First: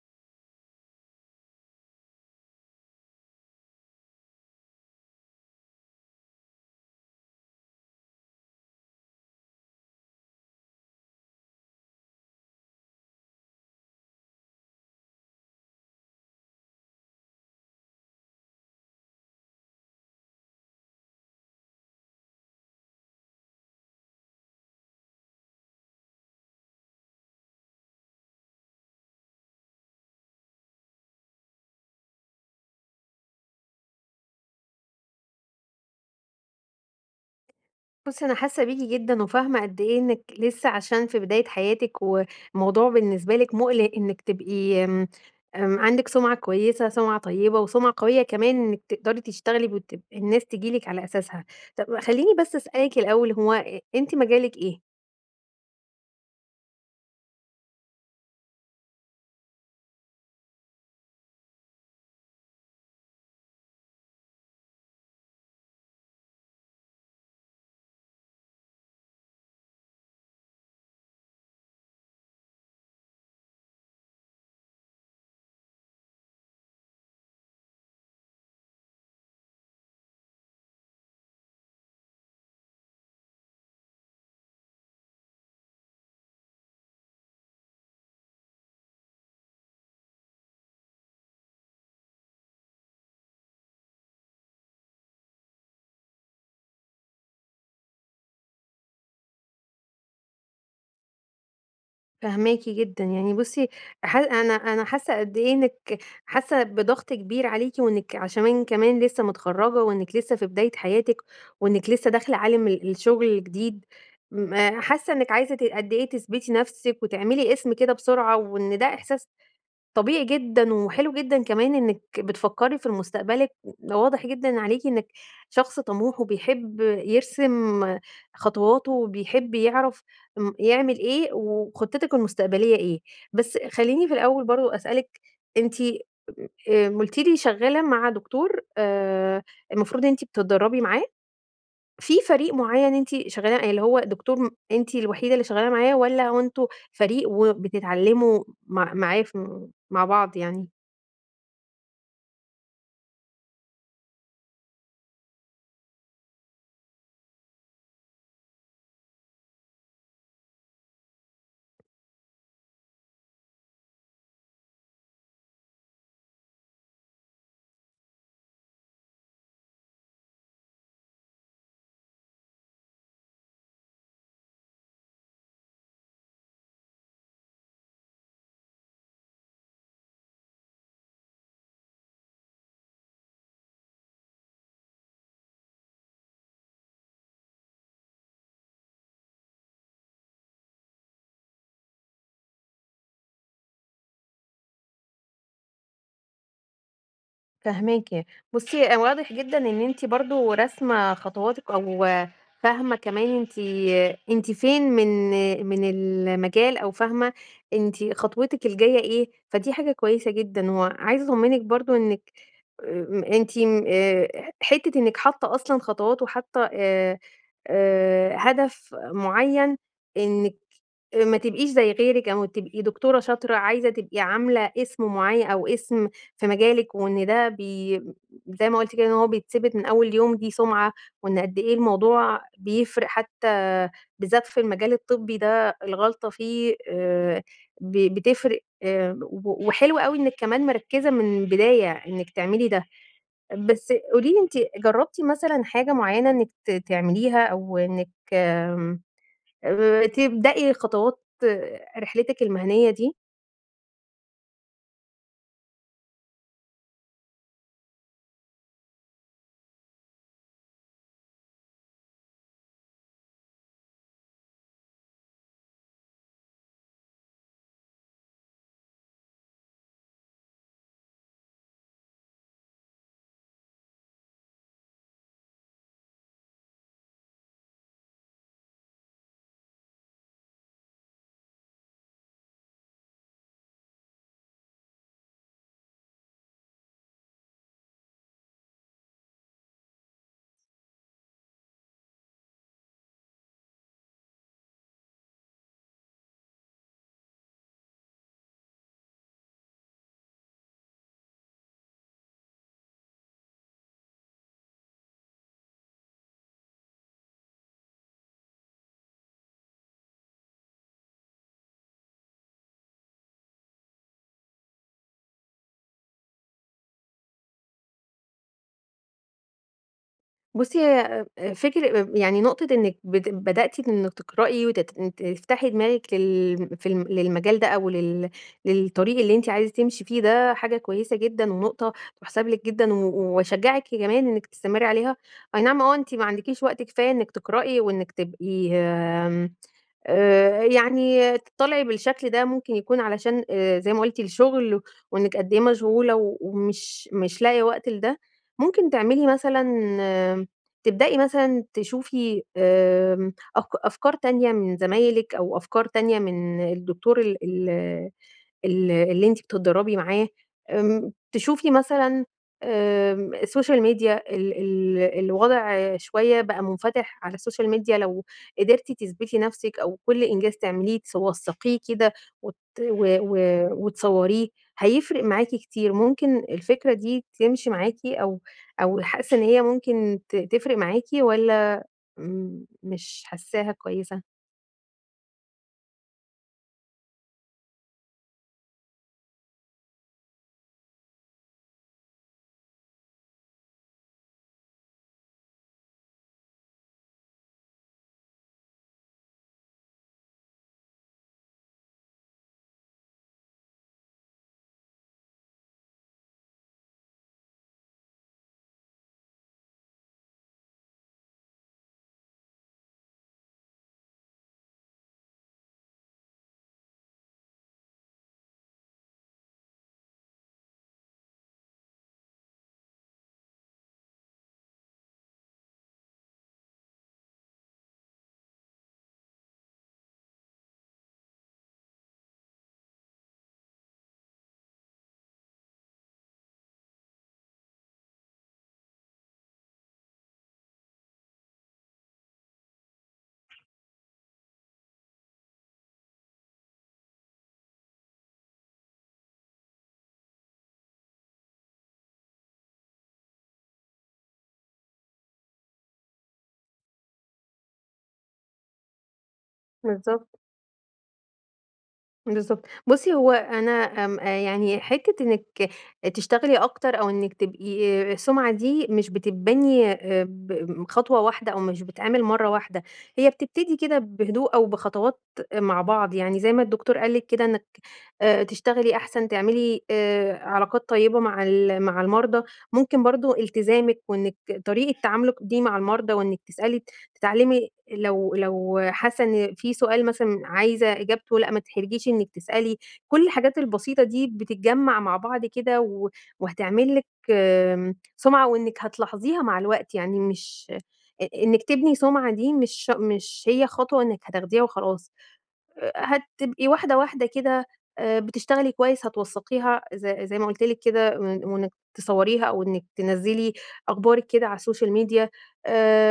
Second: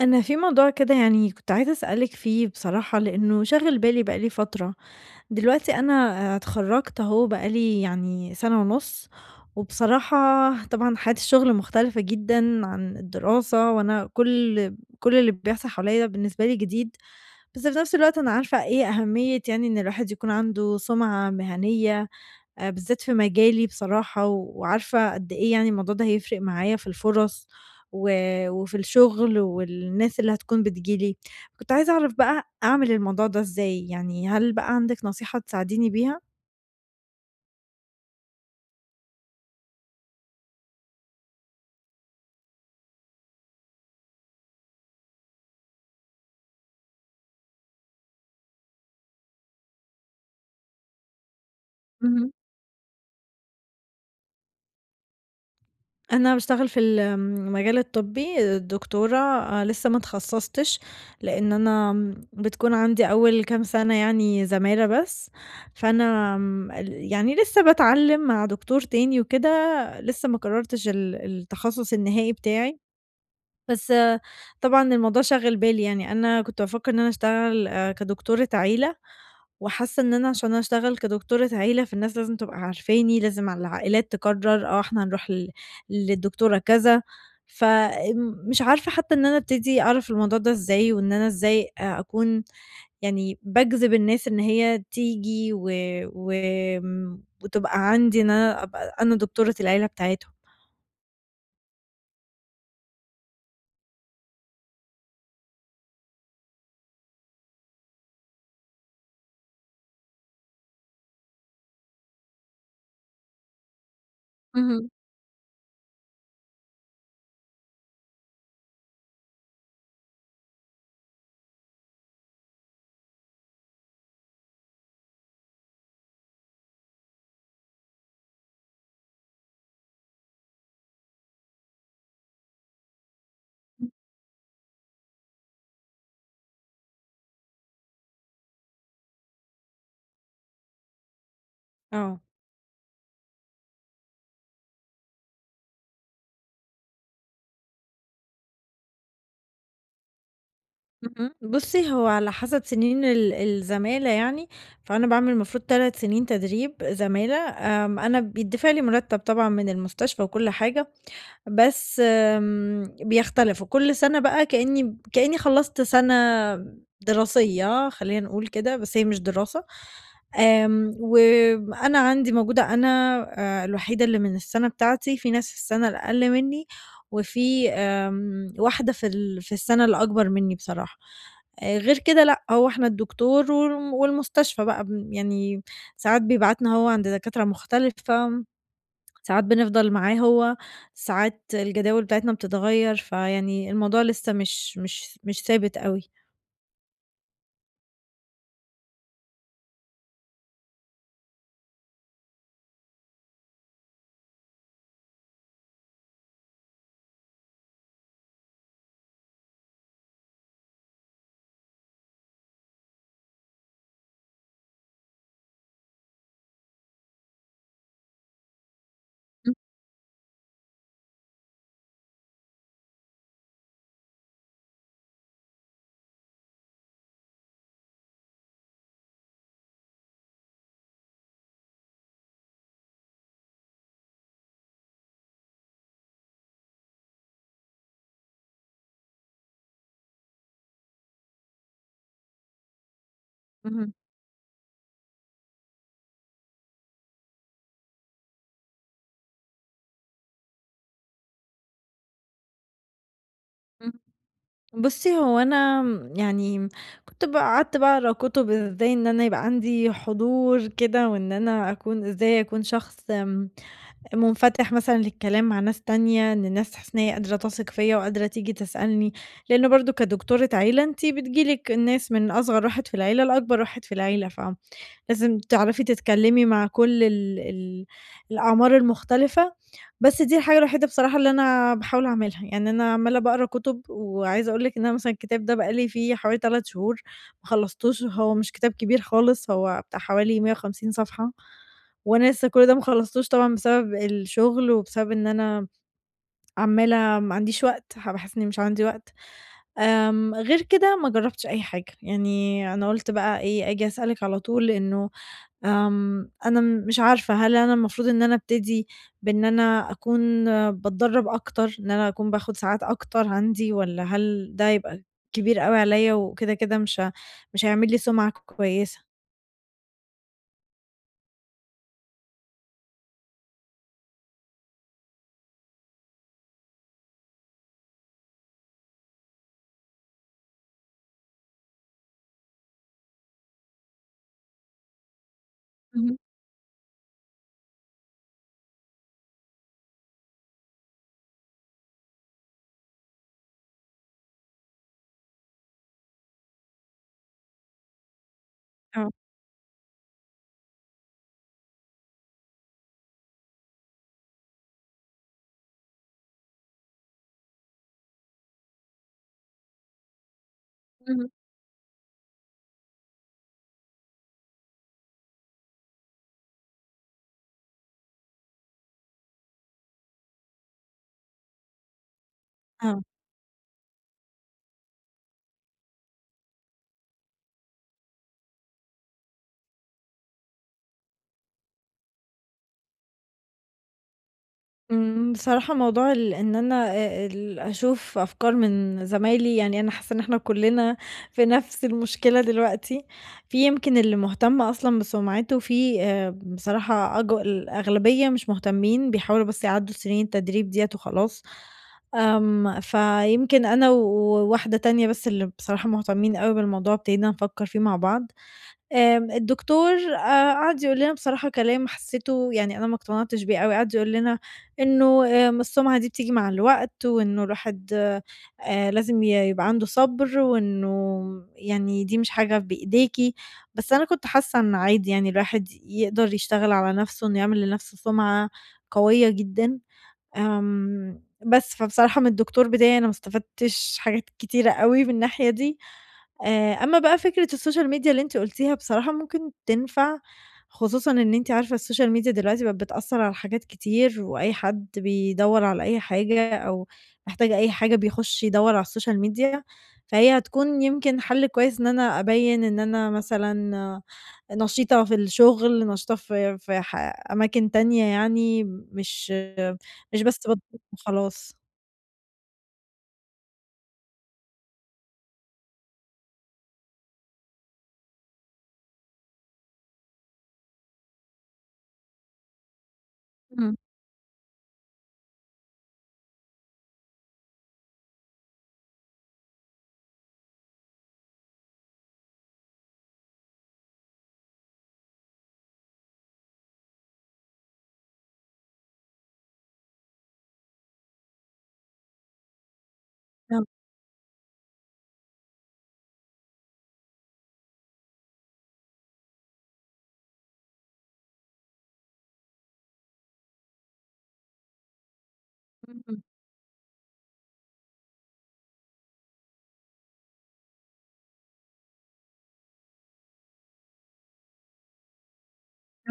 أنا في موضوع كده يعني كنت عايزة أسألِك فيه بصراحة لأنّه شاغل بالي بقى لي فترة، دلوقتي أنا آآ اتخرجت أهو بقى لي يعني سنة ونص وبصراحة طبعًا حياة الشُّغل مختلفة جدًا عن الدراسة وأنا كل كل اللي بيحصل حواليَّ بالنسبة لي جديد، بس في نفس الوقت أنا عارفة إيه أهمية يعني إن الواحد يكون عنده سُمعة مهنية بالذات في مجالي بصراحة وعارفة قد إيه يعني الموضوع ده هيفرق معايا في الفرص و وفي الشغل والناس اللي هتكون بتيجي لي، كنت عايزة أعرف بقى أعمل الموضوع ده إزاي؟ يعني هل بقى عندِك نصيحة تساعديني بيها؟ بُصي أنا حاسّة بيكِ جدًا وفاهمة قد إيه إنِّك لسه عشان في بداية حياتِك والموضوع بالنسبة لِك مُقلِق إنِّك تبقي آمم، آمم عندِك سمعة كويسة سمعة طيبة وسمعة قوية كمان إنِّك تقدري تشتغلي وتب الناس تيجي لِك على أساسها، طب اهم. خلّيني بس أسألِك الأول هو إ أنتِ مجالِك إيه؟ أنا بأشتغل في ال آمم مجال الطبّي، دكتورة آآ لسّه ما اتخصصتش، لأن أنا آمم بتكون عندي أوّل كام سنة يعني زمالة بس، فأنا آمم ال يعني لسّه باتعلم مع دكتور تاني وكده لسّه ما قررتش ال التخصص النهائي بتاعي، بس طبعًا الموضوع شاغل بالي يعني أنا كنت بافكر إن أنا أشتغل كدكتورة عيلة وحاسّة إن أنا عشان أشتغل كدكتورة عيلة فالناس لازم تبقى عارفاني لازم ع العائلات تقرر آه إحنا هنروح ل للدكتورة كذا فآمم مش عارفة حتّى إن أنا أبتدي أعرف الموضوع ده إزاي؟ وإن أنا إزاي آآ أكون يعني بأجذب الناس إن هي تييجي و وآمم وتبقى عندي إن أنا أبقى أنا دكتورة العيلة بتاعتهم؟ فاهماكِ جدًا، يعني بُصّي ح أنا أنا حاسة قد إيه إنِّك حاسة بضغط كبير عليكِ، وإنِّك عشمان كمان لسه متخرجة، وإنِّك لسه في بداية حياتِك، وإنِّك لسه داخلة عالم ال الشغل جديد، م اهم. حاسة إنِّك عايزة ت قد إيه تثبتي نفسِك وتعملي اسم كده بسرعة، وإن ده إحساس طبيعي جدًا، وحلو جدًا كمان إنِّك بتفكري في ال مستقبلِك. و واضح جدًا عليكِ إنِّك شخص طموح، وبيحب يرسم خطواته، وبيحب يعرف امم يعمل إيه، وخطتِك المستقبلية إيه، بس [unintelligible] خليني في الأول برضه أسألِك، أنتِ آآ قُلتِ لي شغالة مع دكتور آآ المفروض أنتِ بتتدربي معاه؟ في آه. فريق معيّن أنتِ شغال يعني اللي هو دكتور أنتِ الوحيدة اللي شغال معاه، والّا هو أنتم فريق وبتتعلموا مع معاه في مع بعض يعني؟ اهم، بُصّي هو على حسب سنين ال الزمالة يعني، فأنا باعمل المفروض 3 سنين تدريب زمالة، آمم أنا بيتدفع لي مرتب طبعًا من المستشفى وكل حاجة، بس آمم بيختلف، وكل سنة بقى كأني كأني خلّصت سنة دراسية خلينا نقول كده، بس هي مش دراسة، آمم وأنا عندي موجودة أنا آآ الوحيدة اللي من السنة بتاعتي، في ناس في السنة الأقل مني، وفي آآ واحدة في ال في السنة الأكبر مني بصراحة، آآ غير كده لأ، هو إحنا الدكتور والم والمستشفى بقى ب يعني ساعات بيبعتنا هو عند دكاترة مختلفة، ساعات بنفضل معاه هو، ساعات الجداول بتاعتنا بتتغيّر، فيعني الموضوع لسه مش مش مش ثابت أوي. فاهماكِ. بصّي. واضح جدًا إن أنتِ برضه راسمة خطواتِك، أو فاهمة كمان أنتِ أنتِ فين من من المجال، أو فاهمة أنتِ خطوِتِك الجاية إيه؟ فدي حاجة كويسة جدًا. وعايزة أطمّنِك برضه آآ إنِّك أ أنتِ ن آآ ح حتّة إنِّك حاطّة أصلًا خطوات، وحاطّة آآ آآ هدف إمم. معيّن إنِّك ما تبقيش زي غيرِك، أو تبقي دكتورة شاطرة عايزة تبقي عاملة اسم معيّن، أو اسم في مجالِك، وإن ده بي زي ما قُلتِ كده، إن هو بيثِبت من أول يوم، دي سُمعَة. وإن قد إيه الموضوع بيفرق حتّى بالذات في المجال الطبّي ده الغلطة فيه آآ ب بتفرق، و وحلو أوي إنِّك كمان مِركّزة من البداية، إنِّك تعملي ده. بس اهم. قولي لي، أنتِ جرّبتِ مثلًا حاجة معيّنة إنِّك ت تعمليها، أو إنِّك آمم آآ تبدأي خطوات رحلِتِك المِهَنية دي؟ إمم. بُصّي، هو أنا م يعني م كنت بقى قعدت بقى أقرا كُتب، إزاي إن أنا يبقى عندي حضور كده، وإن أنا أكون إزاي أكون شخص م مُنفَتح مثلًا للكلام مع ناس تانية، إن الناس حاسّة إن هي قادرة تَثِق فيّا، وقادرة تيجي تسألني. لإن برضه كدكتورة عيلة، أنتِ بتييجي لِك ناس من أصغر واحد في العيلة، لأكبر واحد في العيلة. ف لازم تعرفي تتكلّمي مع كُل ال ال الأعمار المختلفة. بس دي الحاجة الوحيدة بصراحة اللي أنا باحاول أعملها. يعني أنا عمّالة باقرا كُتب، وعايزة أقول لِك، إن أنا مثلًا الكتاب ده بقى لي فيه حوالي 3 شهور ما خلصتوش، وهو مش كتاب كبير خالص، هو بتاع حوالي 150 صفحة، وأنا لسّه كُل ده ما خلصتوش طبعًا، بسبب الشغل، وبسبب إن أنا عمّالة ما عنديش وقت ح باحس إنّي مش عندي وقت. آمم غير كده، ما جرّبتش أي حاجة. يعني أنا قُلت بقى إيه، أجي أسألِك على طول إنه آمم أنا م مش عارفة، هل أنا المفروض إن أنا ابتدي بإن أنا أكون باتدرّب أكتر، إن أنا أكون باخُد ساعات أكتر عندي، والّا هل ده يبقى كبير أوي عليّا، وكده، كده مش ه مش هيعمل لي سُمعَة ك كويسة؟ بُصي هيّ أ فكر أ يعني نقطة إنّك بت بدأتِ إنِك تقرئي وتت إن تفتحي دماغِك لل في ال للمجال ده أو لل للطريق اللي أنتِ عايزة تمشي فيه ده حاجة كويّسة جدًا ونقطة تُحسب لِك جدًا و واشجّعِك كمان إنّك تستمري عليها، أي نعم آه أنتِ إمم. ما عندِكيش وقت كفاية إنّك تقرئي وإنّك تبقي آمم آآ يعني تضطلعي بالشكل ده ممكن يكون علشان زي ما قلتِ الشغل وإنِك قد إيه مشغولة ومش مش لاقيه وقت لِده، ممكن آه. تعملي مثلًا تبدئي مثلًا تشوفي آآ أف أفكار تانية من زمايلِك أو أفكار تانية من الدكتور ال ال ال اللي أنتِ بتتدربي معاها آمم إمم. تشوفي مثلًا آمم السوشيال ميديا ال ال الوضع شويّة بقى مُنفتح على السوشيال ميديا لو قدرتِ تثبتي نفسك أو كل إنجاز تعمليه تس توثقيه كده وت و آه. و وتصوريه هيفرق معاكِ كتير، ممكن الفكرة دي تمشي معاكِ أو أو حاسّة إن هيّ ممكن ت تفرق معاكِ والّا أمم مش حاسّاها كويّسة؟ آمم، بصراحة موضوع ال إن أنا آآ، ال أشوف أفكار من زمايلي يعني أنا حاسَّة إن إحنا كلنا في نفس المشكلة دلوقتي، في يمكن اللي مهتم أصلًا بسمعته في آآ، بصراحة أج الأغلبية مش مهتمين، بيحاولوا بس يعدُّوا سنين التدريب ديَّة وخلاص. آمم، فيمكن أنا وواحدة تانية بس اللي بصراحة مهتمين أوي بالموضوع ابتدينا نفكَّر فيه مع بعض. آمم، الدكتور آآ، قعد يقول لنا بصراحة كلام حسِّيته يعني أنا ما اقتنعتش بيه أوي، قعد يقول لنا إنُّه آآ، السُّمعة دي بتيجي مع الوقت، وإنُّه الواحد آآ، لازم ي يبقى عنده صبر، وإنُّه يعني دي مش حاجة بإيديكِ، بس أنا كنت حاسَّة إنُّه عادي يعني الواحد يقدر يشتغل على نفسه إنُّه يعمل لنفسه سمعة قويَّة جدًا. آمم، بس فبصراحة من الدكتور بتاعي أنا ما استفدتش حاجات كتيرة أوي من الناحية دي. آآ، أمَّا بقى فكرة السوشيال ميديا اللي أنتِ قلتيها بصراحة ممكن تنفع، خصوصًا إن أنتِ عارفة السوشيال ميديا دلوقتي بقت بتأثَّر على حاجات كتير، وأي حد بيدوَّر على أي حاجة، أو محتاج أي حاجة بيخش يدوَّر على السوشيال ميديا، فهي هتكون يمكن حل كويس إن أنا أبيِّن إن أنا مثلًا نشيطة في الشغل، نشيطة في في ح أماكن تانية يعني مش مش بالضبط. بس باتدرب وخلاص. بالضبط، بُصي هو أنا آمم يعني حتّة إنِك تشتغلي أكتر، أو إنِك تبقي السُمعة دي مش بتتبني آآ، ب خطوة واحدة أو مش بتتعمل مرة واحدة، هي إمم. بتبتدي كده بهدوء أو بخطوات مع بعض، يعني زي ما الدكتور قال لِك كده، آآ، إنِك آآ، تشتغلي أحسن، تعملي آآ، علاقات طيّبة مع ال مع المرضى، ممكن برضو التزامِك وإنِك طريقة تعاملِك دي مع المرضى، وإنك تسألي، تتعلمي، لو لو حاسة إن في سؤال مثلًا عايزة إجابته، لأ، ما تتحرجيش إنِك تسألي، كل الحاجات [unintelligible] البسيطة دي بتتجمع مع بعض كده و وهتعمل لِك آمم سُمعة، وإنِك هتلاحظيها مع الوقت، يعني مش إ إنِك تبني سُمعة دي مش مش هي خطوة إنِك هتاخديها وخلاص، اهم. هتبقي واحدة واحدة كده، آآ، بتشتغلي كويس، هتوثقيها زي زي ما قلت لِك كده، وإن وإنِك تصوريها أو إنِك تنزّلي أخبارِك كده على السوشيال ميديا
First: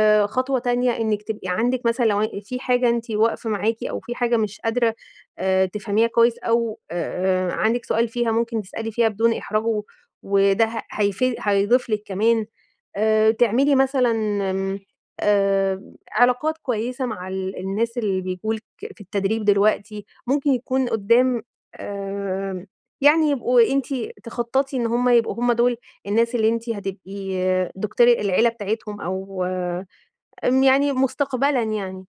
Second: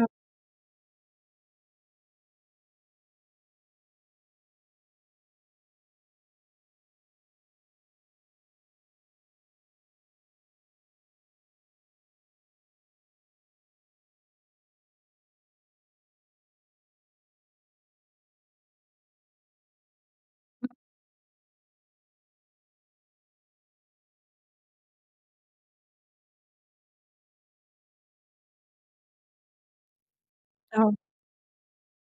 آه. خطوة تانية إنك تبقى عندِك مثلًا لو في حاجة أنتِ واقفة معاكِ أو في حاجة مش قادرة آآ، تفهميها كويس أو آآ، عندِك سؤال فيها، ممكن تسألي فيها بدون إحراج، و وده ه هيفيد هيضيف لِك كمان. آآ، تعملي مثلًا إمم، آآ، علاقات كويسة مع ال الناس اللي بييجوا لِك في التدريب دلوقتي، ممكن [unintelligible] يكون قدّام آآ، يعني يبقوا أنتِ تخططي إن هُم يبقوا هُم دول الناس اللي أنتِ هتبقي دكتورة العيلة بتاعتهم، أو آمم يعني آه. مستقبلًا يعني،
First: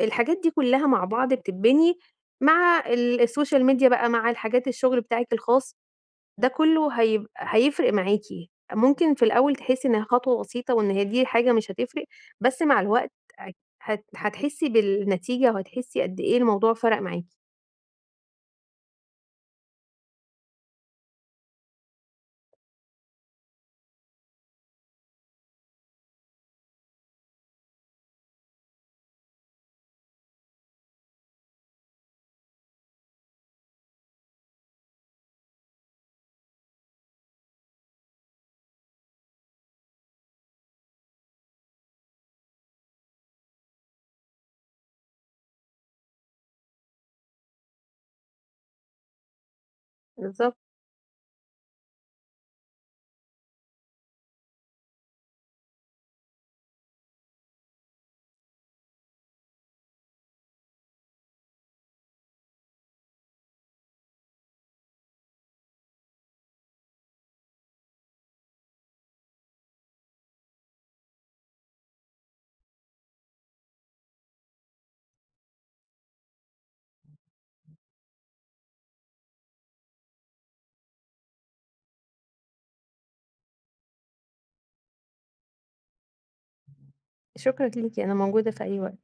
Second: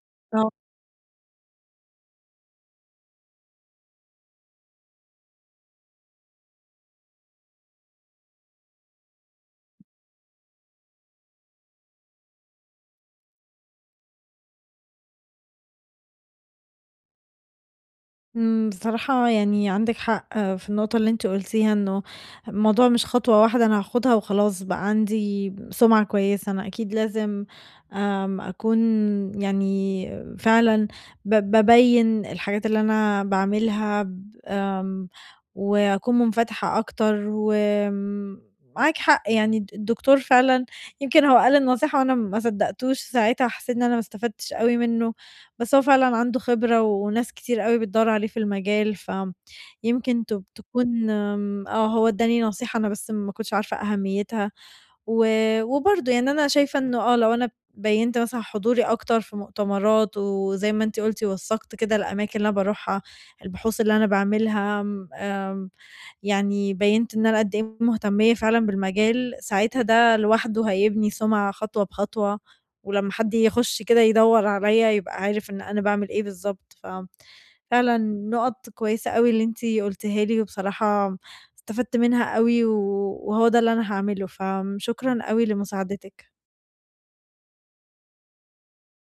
الحاجات دي آه. كلها مع بعض بتتبني مع ال السوشيال ميديا بقى، مع الحاجات الشغل بتاعِك الخاص، ده كله هيب هيفرق معاكِ، ممكن في الأول تحسي إنها خطوة بسيطة وإن هي دي حاجة مش هتفرق، بس مع الوقت هت هت هتحسي بالنتيجة وهتحسي قدّ إيه الموضوع فرَق معاكِ. إمم، بصراحة يعني عندِك حق في النقطة اللي أنتِ قلتيها، إنه الموضوع مش خطوة واحدة أنا هاخدها وخلاص بقى عندي سمعة كويسة، أنا أكيد لازم آمم، أكون يعني فعلًا ب بابيّن الحاجات اللي أنا باعملها ب آمم، وأكون منفتحة أكتر، وم معاكِ حق يعني، الد الدكتور فعلًا يمكن هو قال النصيحة وأنا ما صدقتوش ساعتها، حسيت إن أنا ما استفدتش أوي منه، بس هو فعلًا عنده خبرة، وناس كتير أوي بتدوّر عليه في المجال. فآمم، يمكن ت بالضبط. تكون آمم، هو اداني نصيحة، أنا بس ما كنتش عارفة أهميتها، و وبرضو يعني أنا شايفة إنه آه، لو أنا بيّنت مثلًا حضوري أكتر في مؤتمرات، وزي ما أنتِ قُلتِ وثقت كده الأماكن اللي أنا باروحها، البحوث اللي أنا باعملها، آمم، يعني بيّنت إن أنا قدّ إيه مهتمية فعلًا بالمجال، ساعتها ده لوحده هيبني سمعة خطوة بخطوة، ولمّا حد يخش كده يدوّر عليَّ يبقى عارف إن أنا باعمل إيه بالضبط. ف فعلًا نقط كويسة أوي اللي أنتِ قُلتيها لي، وبصراحة استفدت منها أوي، و وهو ده اللي أنا هاعمله، فشكرًا أوي لمساعدتِك. شكرًا ليكِ، أنا موجودة في أي وقت.